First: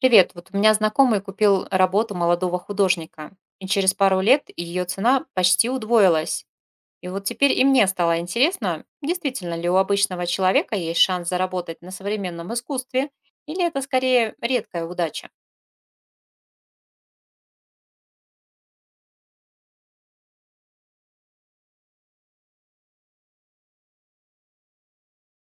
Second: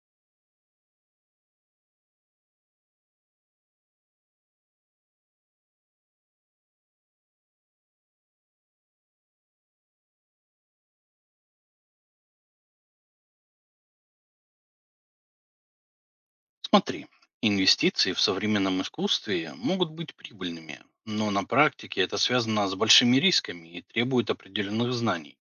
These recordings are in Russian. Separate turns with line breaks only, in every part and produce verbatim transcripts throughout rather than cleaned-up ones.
Привет, вот у меня знакомый купил работу молодого художника, и через пару лет ее цена почти удвоилась. И вот теперь и мне стало интересно, действительно ли у обычного человека есть шанс заработать на современном искусстве, или это скорее редкая удача?
Смотри, инвестиции в современном искусстве могут быть прибыльными, но на практике это связано с большими рисками и требует определенных знаний.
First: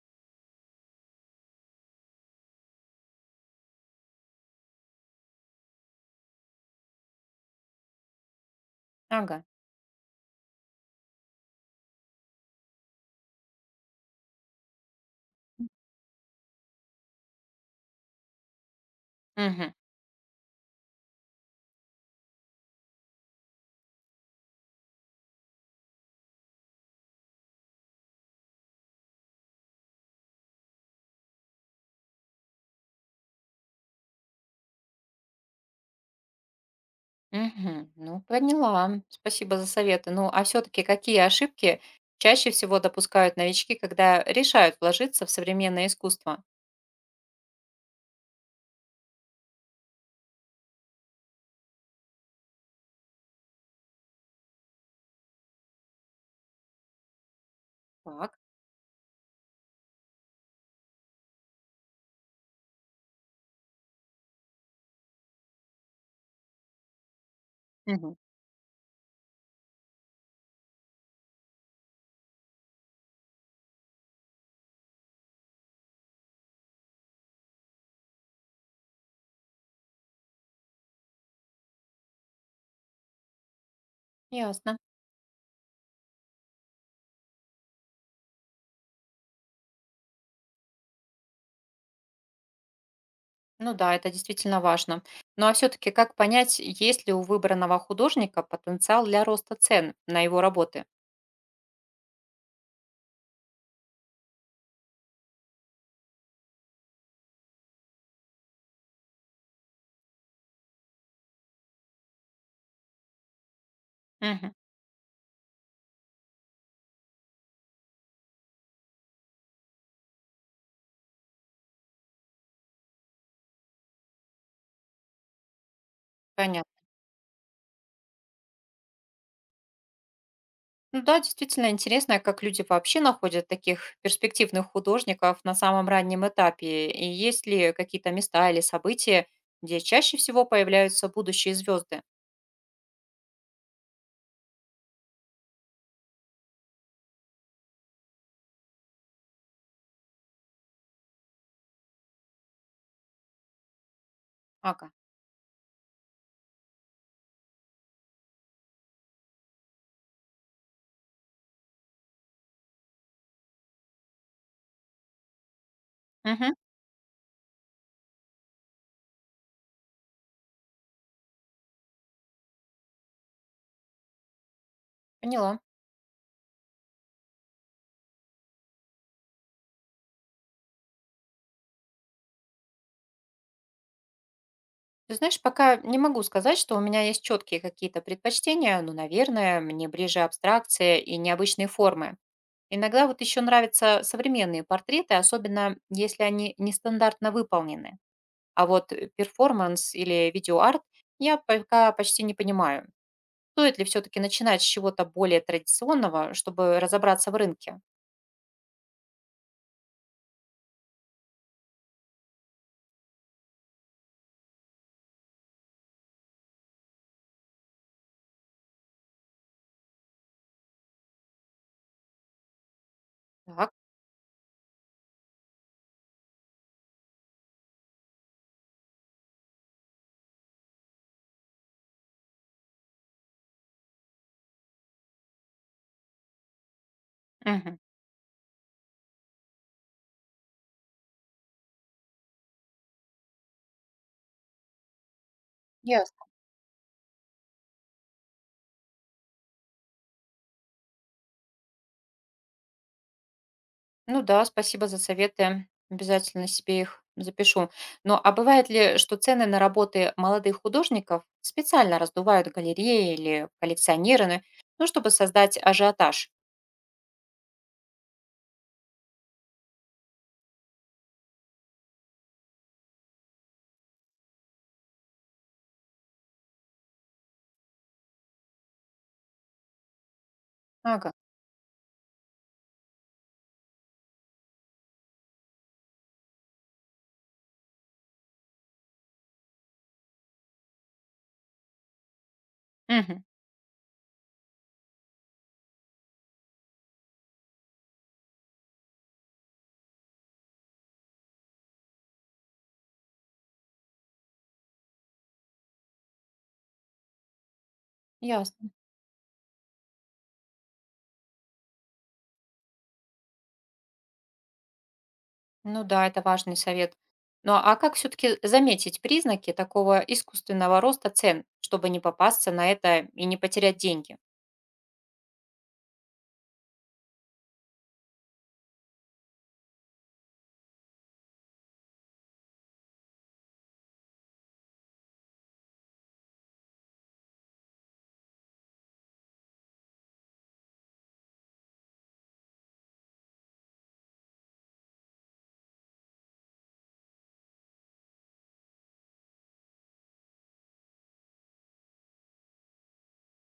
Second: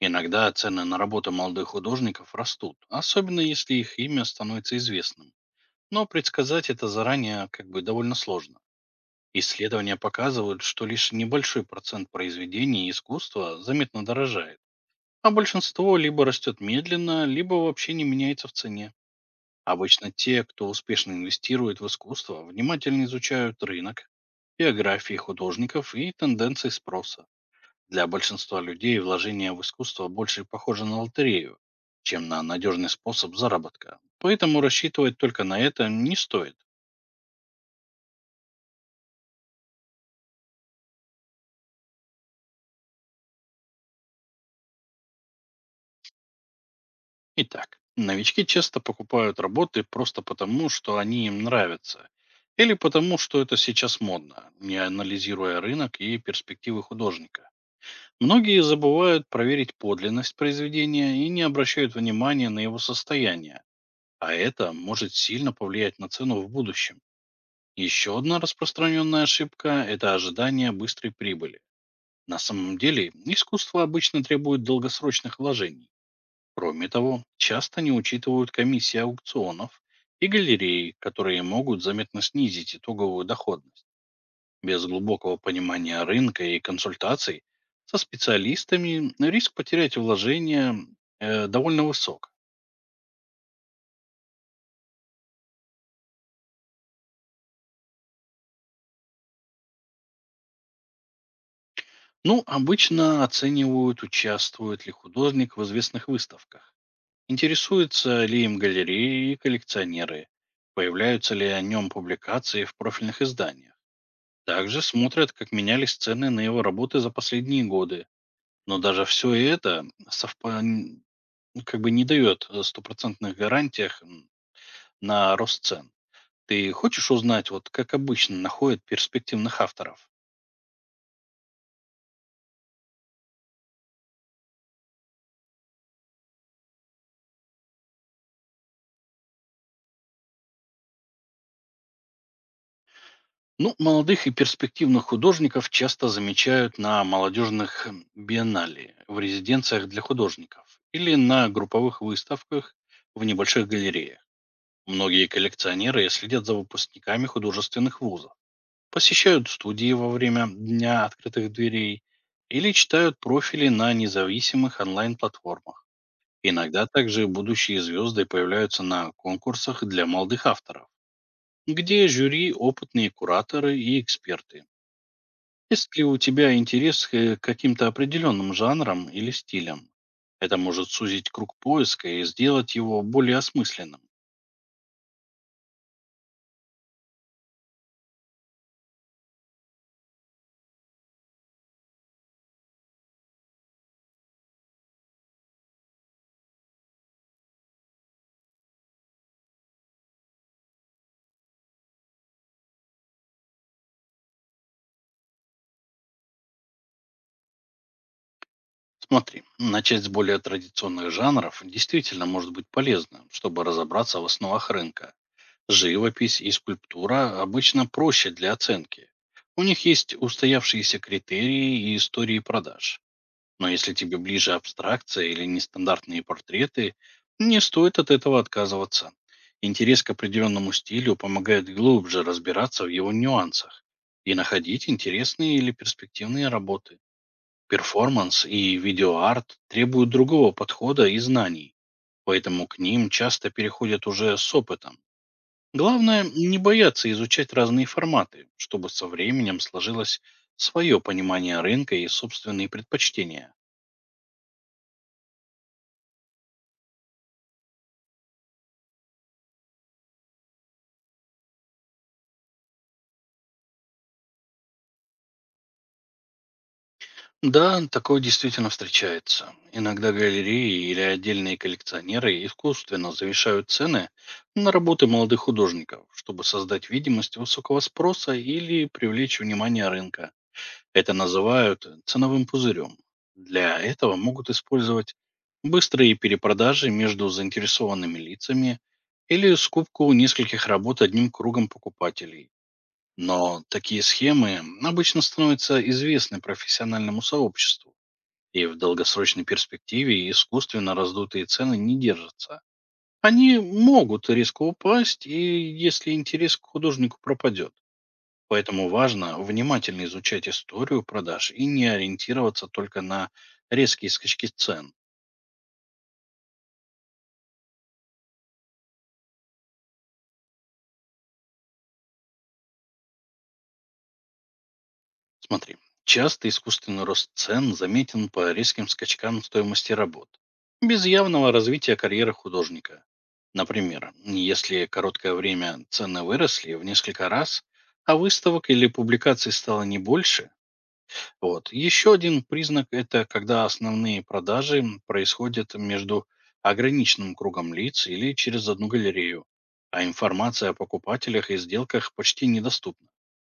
Иногда цены на работы молодых художников растут, особенно если их имя становится известным. Но предсказать это заранее как бы довольно сложно.
Ага.
Исследования показывают, что лишь небольшой процент произведений искусства заметно дорожает, а большинство либо растет медленно, либо вообще не меняется в цене.
Угу.
Обычно те, кто успешно инвестирует в искусство, внимательно изучают рынок, биографии художников и тенденции спроса. Для большинства людей вложение в искусство больше похоже на лотерею, чем на надежный способ заработка. Поэтому рассчитывать только на это не стоит.
Угу. Ну, поняла. Спасибо за советы. Ну, а все-таки какие ошибки чаще всего допускают новички, когда решают вложиться в современное искусство?
Итак, новички часто покупают работы просто потому, что они им нравятся, или потому, что это сейчас модно, не анализируя рынок и перспективы художника.
Так.
Многие забывают проверить подлинность произведения и не обращают внимания на его состояние, а это может сильно повлиять на цену в будущем.
Угу.
Еще одна распространенная ошибка — это ожидание быстрой прибыли. На самом деле, искусство обычно требует долгосрочных вложений. Кроме того, часто не учитывают комиссии аукционов и галереи, которые могут заметно снизить итоговую доходность.
Ясно.
Без глубокого понимания рынка и консультаций со специалистами риск потерять вложения э, довольно высок.
Ну да, это действительно важно. Ну а все-таки как понять, есть ли у выбранного художника потенциал для роста цен на его работы?
Ну, обычно оценивают, участвует ли художник в известных выставках, интересуются ли им галереи и коллекционеры, появляются ли о нем публикации в профильных изданиях.
Мгм.
Также смотрят, как менялись цены на его работы за последние годы. Но даже все это совпа- н- как бы не дает э, стопроцентных гарантиях м, на рост цен.
Понятно.
Ты хочешь узнать, вот как обычно находят перспективных авторов?
Ну да, действительно интересно, как люди вообще находят таких перспективных художников на самом раннем этапе. И есть ли какие-то места или события, где чаще всего появляются будущие звезды?
Ну, молодых и перспективных художников часто замечают на молодежных м, биеннале, в резиденциях для художников или на групповых выставках в небольших галереях.
Ага.
Многие коллекционеры следят за выпускниками художественных вузов, посещают студии во время Дня открытых дверей или читают профили на независимых онлайн-платформах.
Мгм.
Иногда также будущие звезды появляются на конкурсах для молодых авторов, где жюри — опытные кураторы и эксперты.
Поняла.
Есть ли у тебя интерес к каким-то определенным жанрам или стилям? Это может сузить круг поиска и сделать его более осмысленным.
Ты знаешь, пока не могу сказать, что у меня есть четкие какие-то предпочтения, но, наверное, мне ближе абстракция и необычные формы. Иногда вот еще нравятся современные портреты, особенно если они нестандартно выполнены. А вот э, перформанс или видеоарт я пока почти не понимаю. Стоит ли все-таки начинать с чего-то более традиционного, чтобы разобраться в рынке?
Смотри, начать с более традиционных жанров действительно может быть полезно, чтобы разобраться в основах рынка. Живопись и скульптура обычно проще для оценки. У них есть устоявшиеся критерии и истории продаж. Но
Так.
если тебе ближе абстракция или нестандартные портреты, не стоит от этого отказываться. Интерес к определенному стилю помогает глубже разбираться в его нюансах и находить интересные или перспективные работы.
Мгм.
Перформанс и видеоарт требуют другого подхода и знаний, поэтому к ним часто переходят уже с опытом. Главное,
Ясно.
не бояться изучать разные форматы, чтобы со временем сложилось свое понимание рынка и собственные предпочтения.
Ну да, спасибо за советы. Обязательно себе их запишу. Но а бывает ли, что цены на работы молодых художников специально раздувают галереи или коллекционеры, ну, чтобы создать ажиотаж?
Да, такое действительно встречается. Иногда галереи или отдельные коллекционеры искусственно завышают цены на работы молодых художников, чтобы создать видимость высокого спроса или привлечь внимание рынка. Это
Ага.
называют ценовым пузырем. Для этого могут использовать быстрые перепродажи между заинтересованными лицами или скупку нескольких работ одним кругом покупателей.
Мгм.
Но такие схемы обычно становятся известны профессиональному сообществу, и в долгосрочной перспективе искусственно раздутые цены не держатся. Они могут резко упасть, и если интерес к художнику пропадет.
Ясно.
Поэтому важно внимательно изучать историю продаж и не ориентироваться только на резкие скачки цен.
Ну да, это важный совет. Ну а как все-таки заметить признаки такого искусственного роста цен, чтобы не попасться на это и не потерять деньги?
Смотри, часто искусственный рост цен заметен по резким скачкам стоимости работ, без явного развития карьеры художника. Например, если короткое время цены выросли в несколько раз, а выставок или публикаций стало не больше. Вот. Еще один признак — это когда основные продажи м, происходят между ограниченным кругом лиц или через одну галерею, а информация о покупателях и сделках почти недоступна.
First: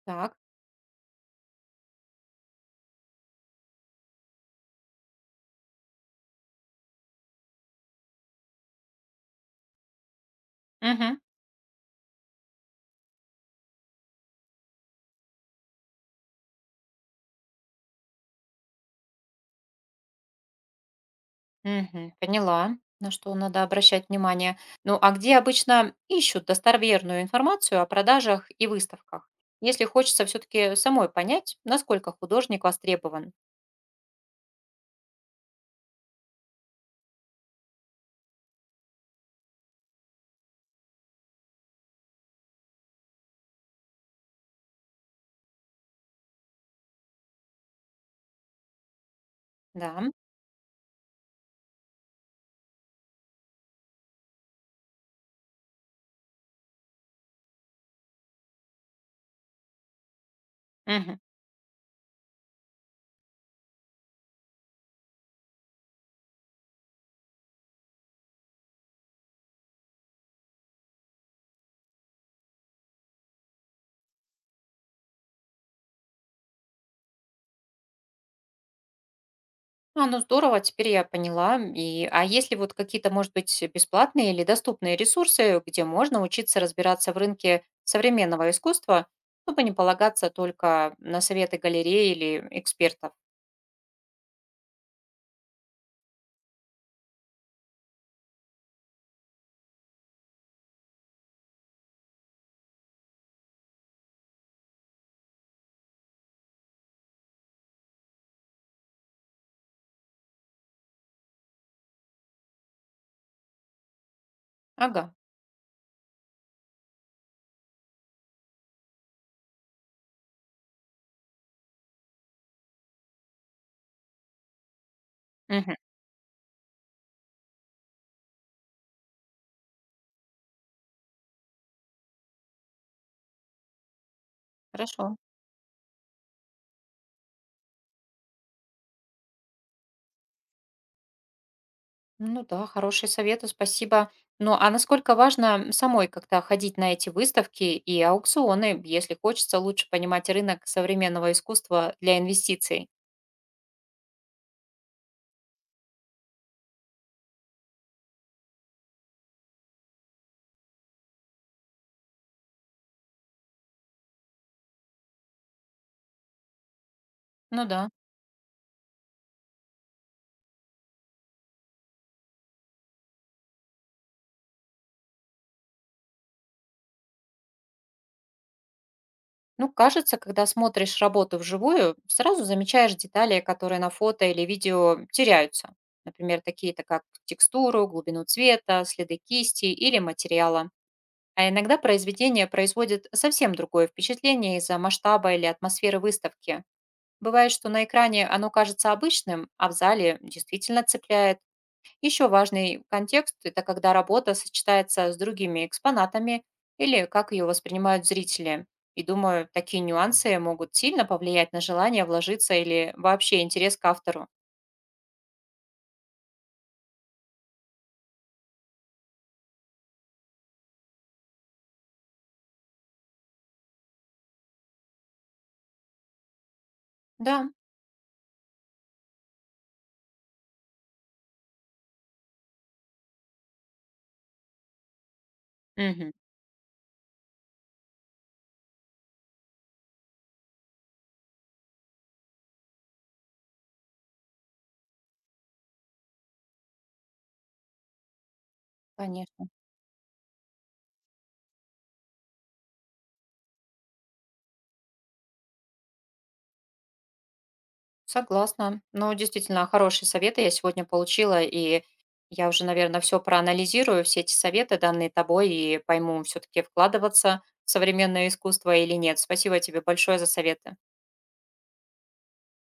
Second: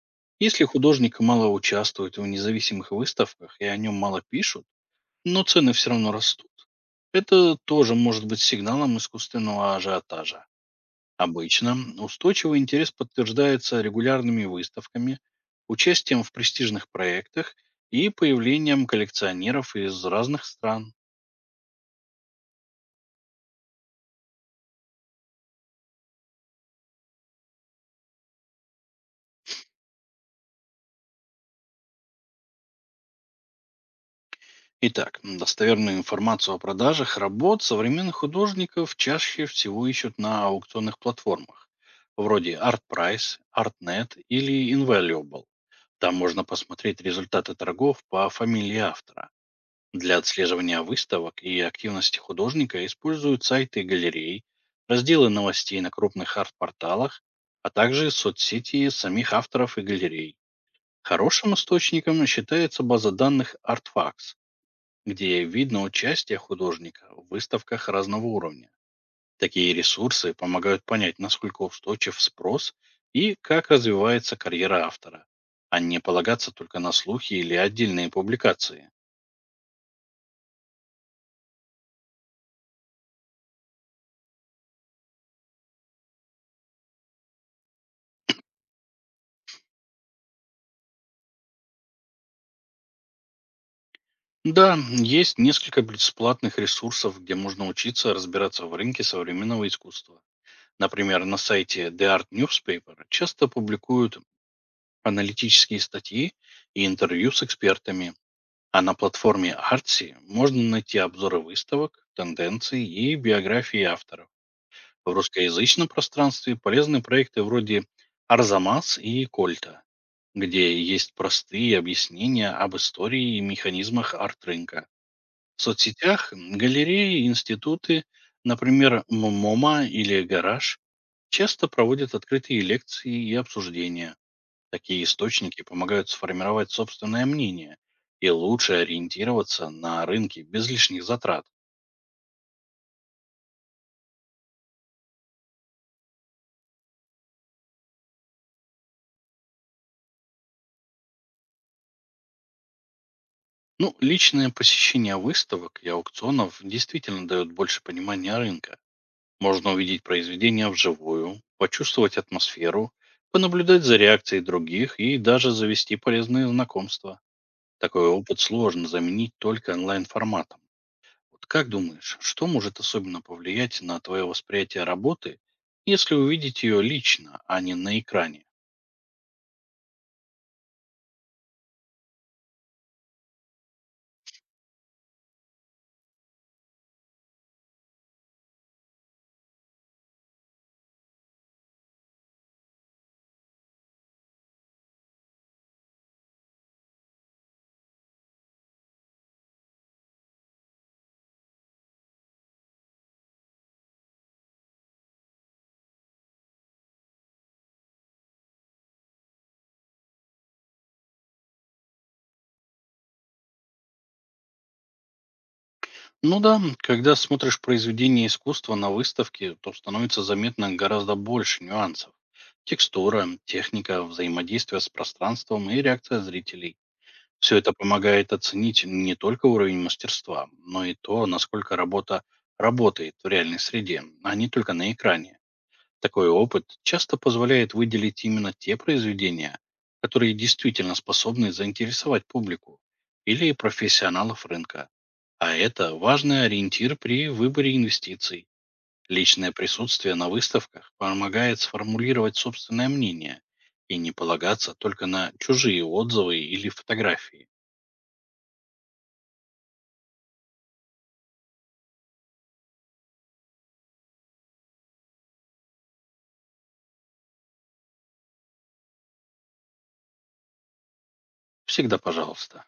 Так.
Если художник мало участвует в независимых выставках и о нем мало пишут, но цены все равно растут, это тоже может быть сигналом искусственного ажиотажа.
Угу.
Обычно устойчивый интерес подтверждается регулярными выставками, участием в престижных проектах и появлением коллекционеров из разных стран.
Угу. Поняла, на что надо обращать внимание. Ну а где обычно ищут достоверную информацию о продажах и выставках? Если хочется все-таки самой понять, насколько художник востребован.
Итак, м, достоверную информацию о продажах работ современных художников чаще всего ищут на аукционных платформах, вроде ArtPrice, ArtNet или Invaluable. Там можно посмотреть результаты торгов по фамилии автора.
Да.
Для отслеживания выставок и активности художника используют сайты галерей, разделы новостей на крупных арт-порталах, а также соцсети самих авторов и галерей.
Угу.
Хорошим источником считается база данных ArtFacts, где видно участие художника в выставках разного уровня. Такие ресурсы помогают понять, насколько устойчив спрос и как развивается карьера автора, а не полагаться только на слухи или отдельные публикации.
А, ну здорово, теперь я поняла. И, а если вот какие-то, может быть, бесплатные или доступные ресурсы, где можно учиться разбираться в рынке современного искусства, чтобы не полагаться только на советы галереи или экспертов?
Да, есть несколько бесплатных ресурсов, где можно учиться разбираться в рынке современного искусства. Например, на сайте The Art Newspaper часто публикуют аналитические статьи и интервью с экспертами, а на платформе Artsy можно найти обзоры выставок, тенденций и биографии авторов. В
Ага.
русскоязычном пространстве полезны проекты вроде Арзамас и Кольта, где есть простые объяснения об истории и механизмах арт-рынка. В
Мгм.
соцсетях галереи, институты, например, МОМА или Гараж, часто проводят открытые лекции и обсуждения. Такие
Хорошо.
источники помогают сформировать собственное мнение и лучше ориентироваться на рынке без лишних затрат.
Ну да, хорошие советы, спасибо. Ну а насколько важно самой как-то ходить на эти выставки и аукционы, если хочется лучше понимать рынок современного искусства для инвестиций?
Ну, личное посещение выставок и аукционов действительно дает больше понимания рынка. Можно увидеть произведения вживую, почувствовать атмосферу, понаблюдать за реакцией других и даже завести полезные знакомства.
Ну да.
Такой опыт сложно заменить только онлайн-форматом. Вот как думаешь, что может особенно повлиять на твое восприятие работы, если увидеть ее лично, а не на экране?
Ну, кажется, когда смотришь работу вживую, сразу замечаешь детали, которые на фото или видео теряются. Например, такие-то как текстуру, глубину цвета, следы кисти или материала. А иногда произведение производит совсем другое впечатление из-за масштаба или атмосферы выставки. Бывает, что на экране оно кажется обычным, а в зале действительно цепляет. Еще важный контекст – это когда работа сочетается с другими экспонатами или как ее воспринимают зрители. И думаю, такие нюансы могут сильно повлиять на желание вложиться или вообще интерес к автору.
Ну да, м, когда смотришь произведение искусства на выставке, то становится заметно гораздо больше нюансов. Текстура, техника, взаимодействие с пространством и реакция зрителей.
Да,
Все это помогает оценить не только уровень мастерства, но и то, насколько работа работает в реальной среде, а не только на экране.
мгм,
Такой опыт часто позволяет выделить именно те произведения, которые действительно способны заинтересовать публику или профессионалов рынка. А это важный ориентир при выборе инвестиций.
конечно.
Личное присутствие на выставках помогает сформулировать собственное мнение и не полагаться только на чужие отзывы или фотографии.
Согласна. Ну, действительно, хорошие советы я сегодня получила, и я уже, наверное, все проанализирую, все эти советы, данные тобой, и пойму, все-таки вкладываться в современное искусство или нет. Спасибо тебе большое за советы.
Всегда пожалуйста.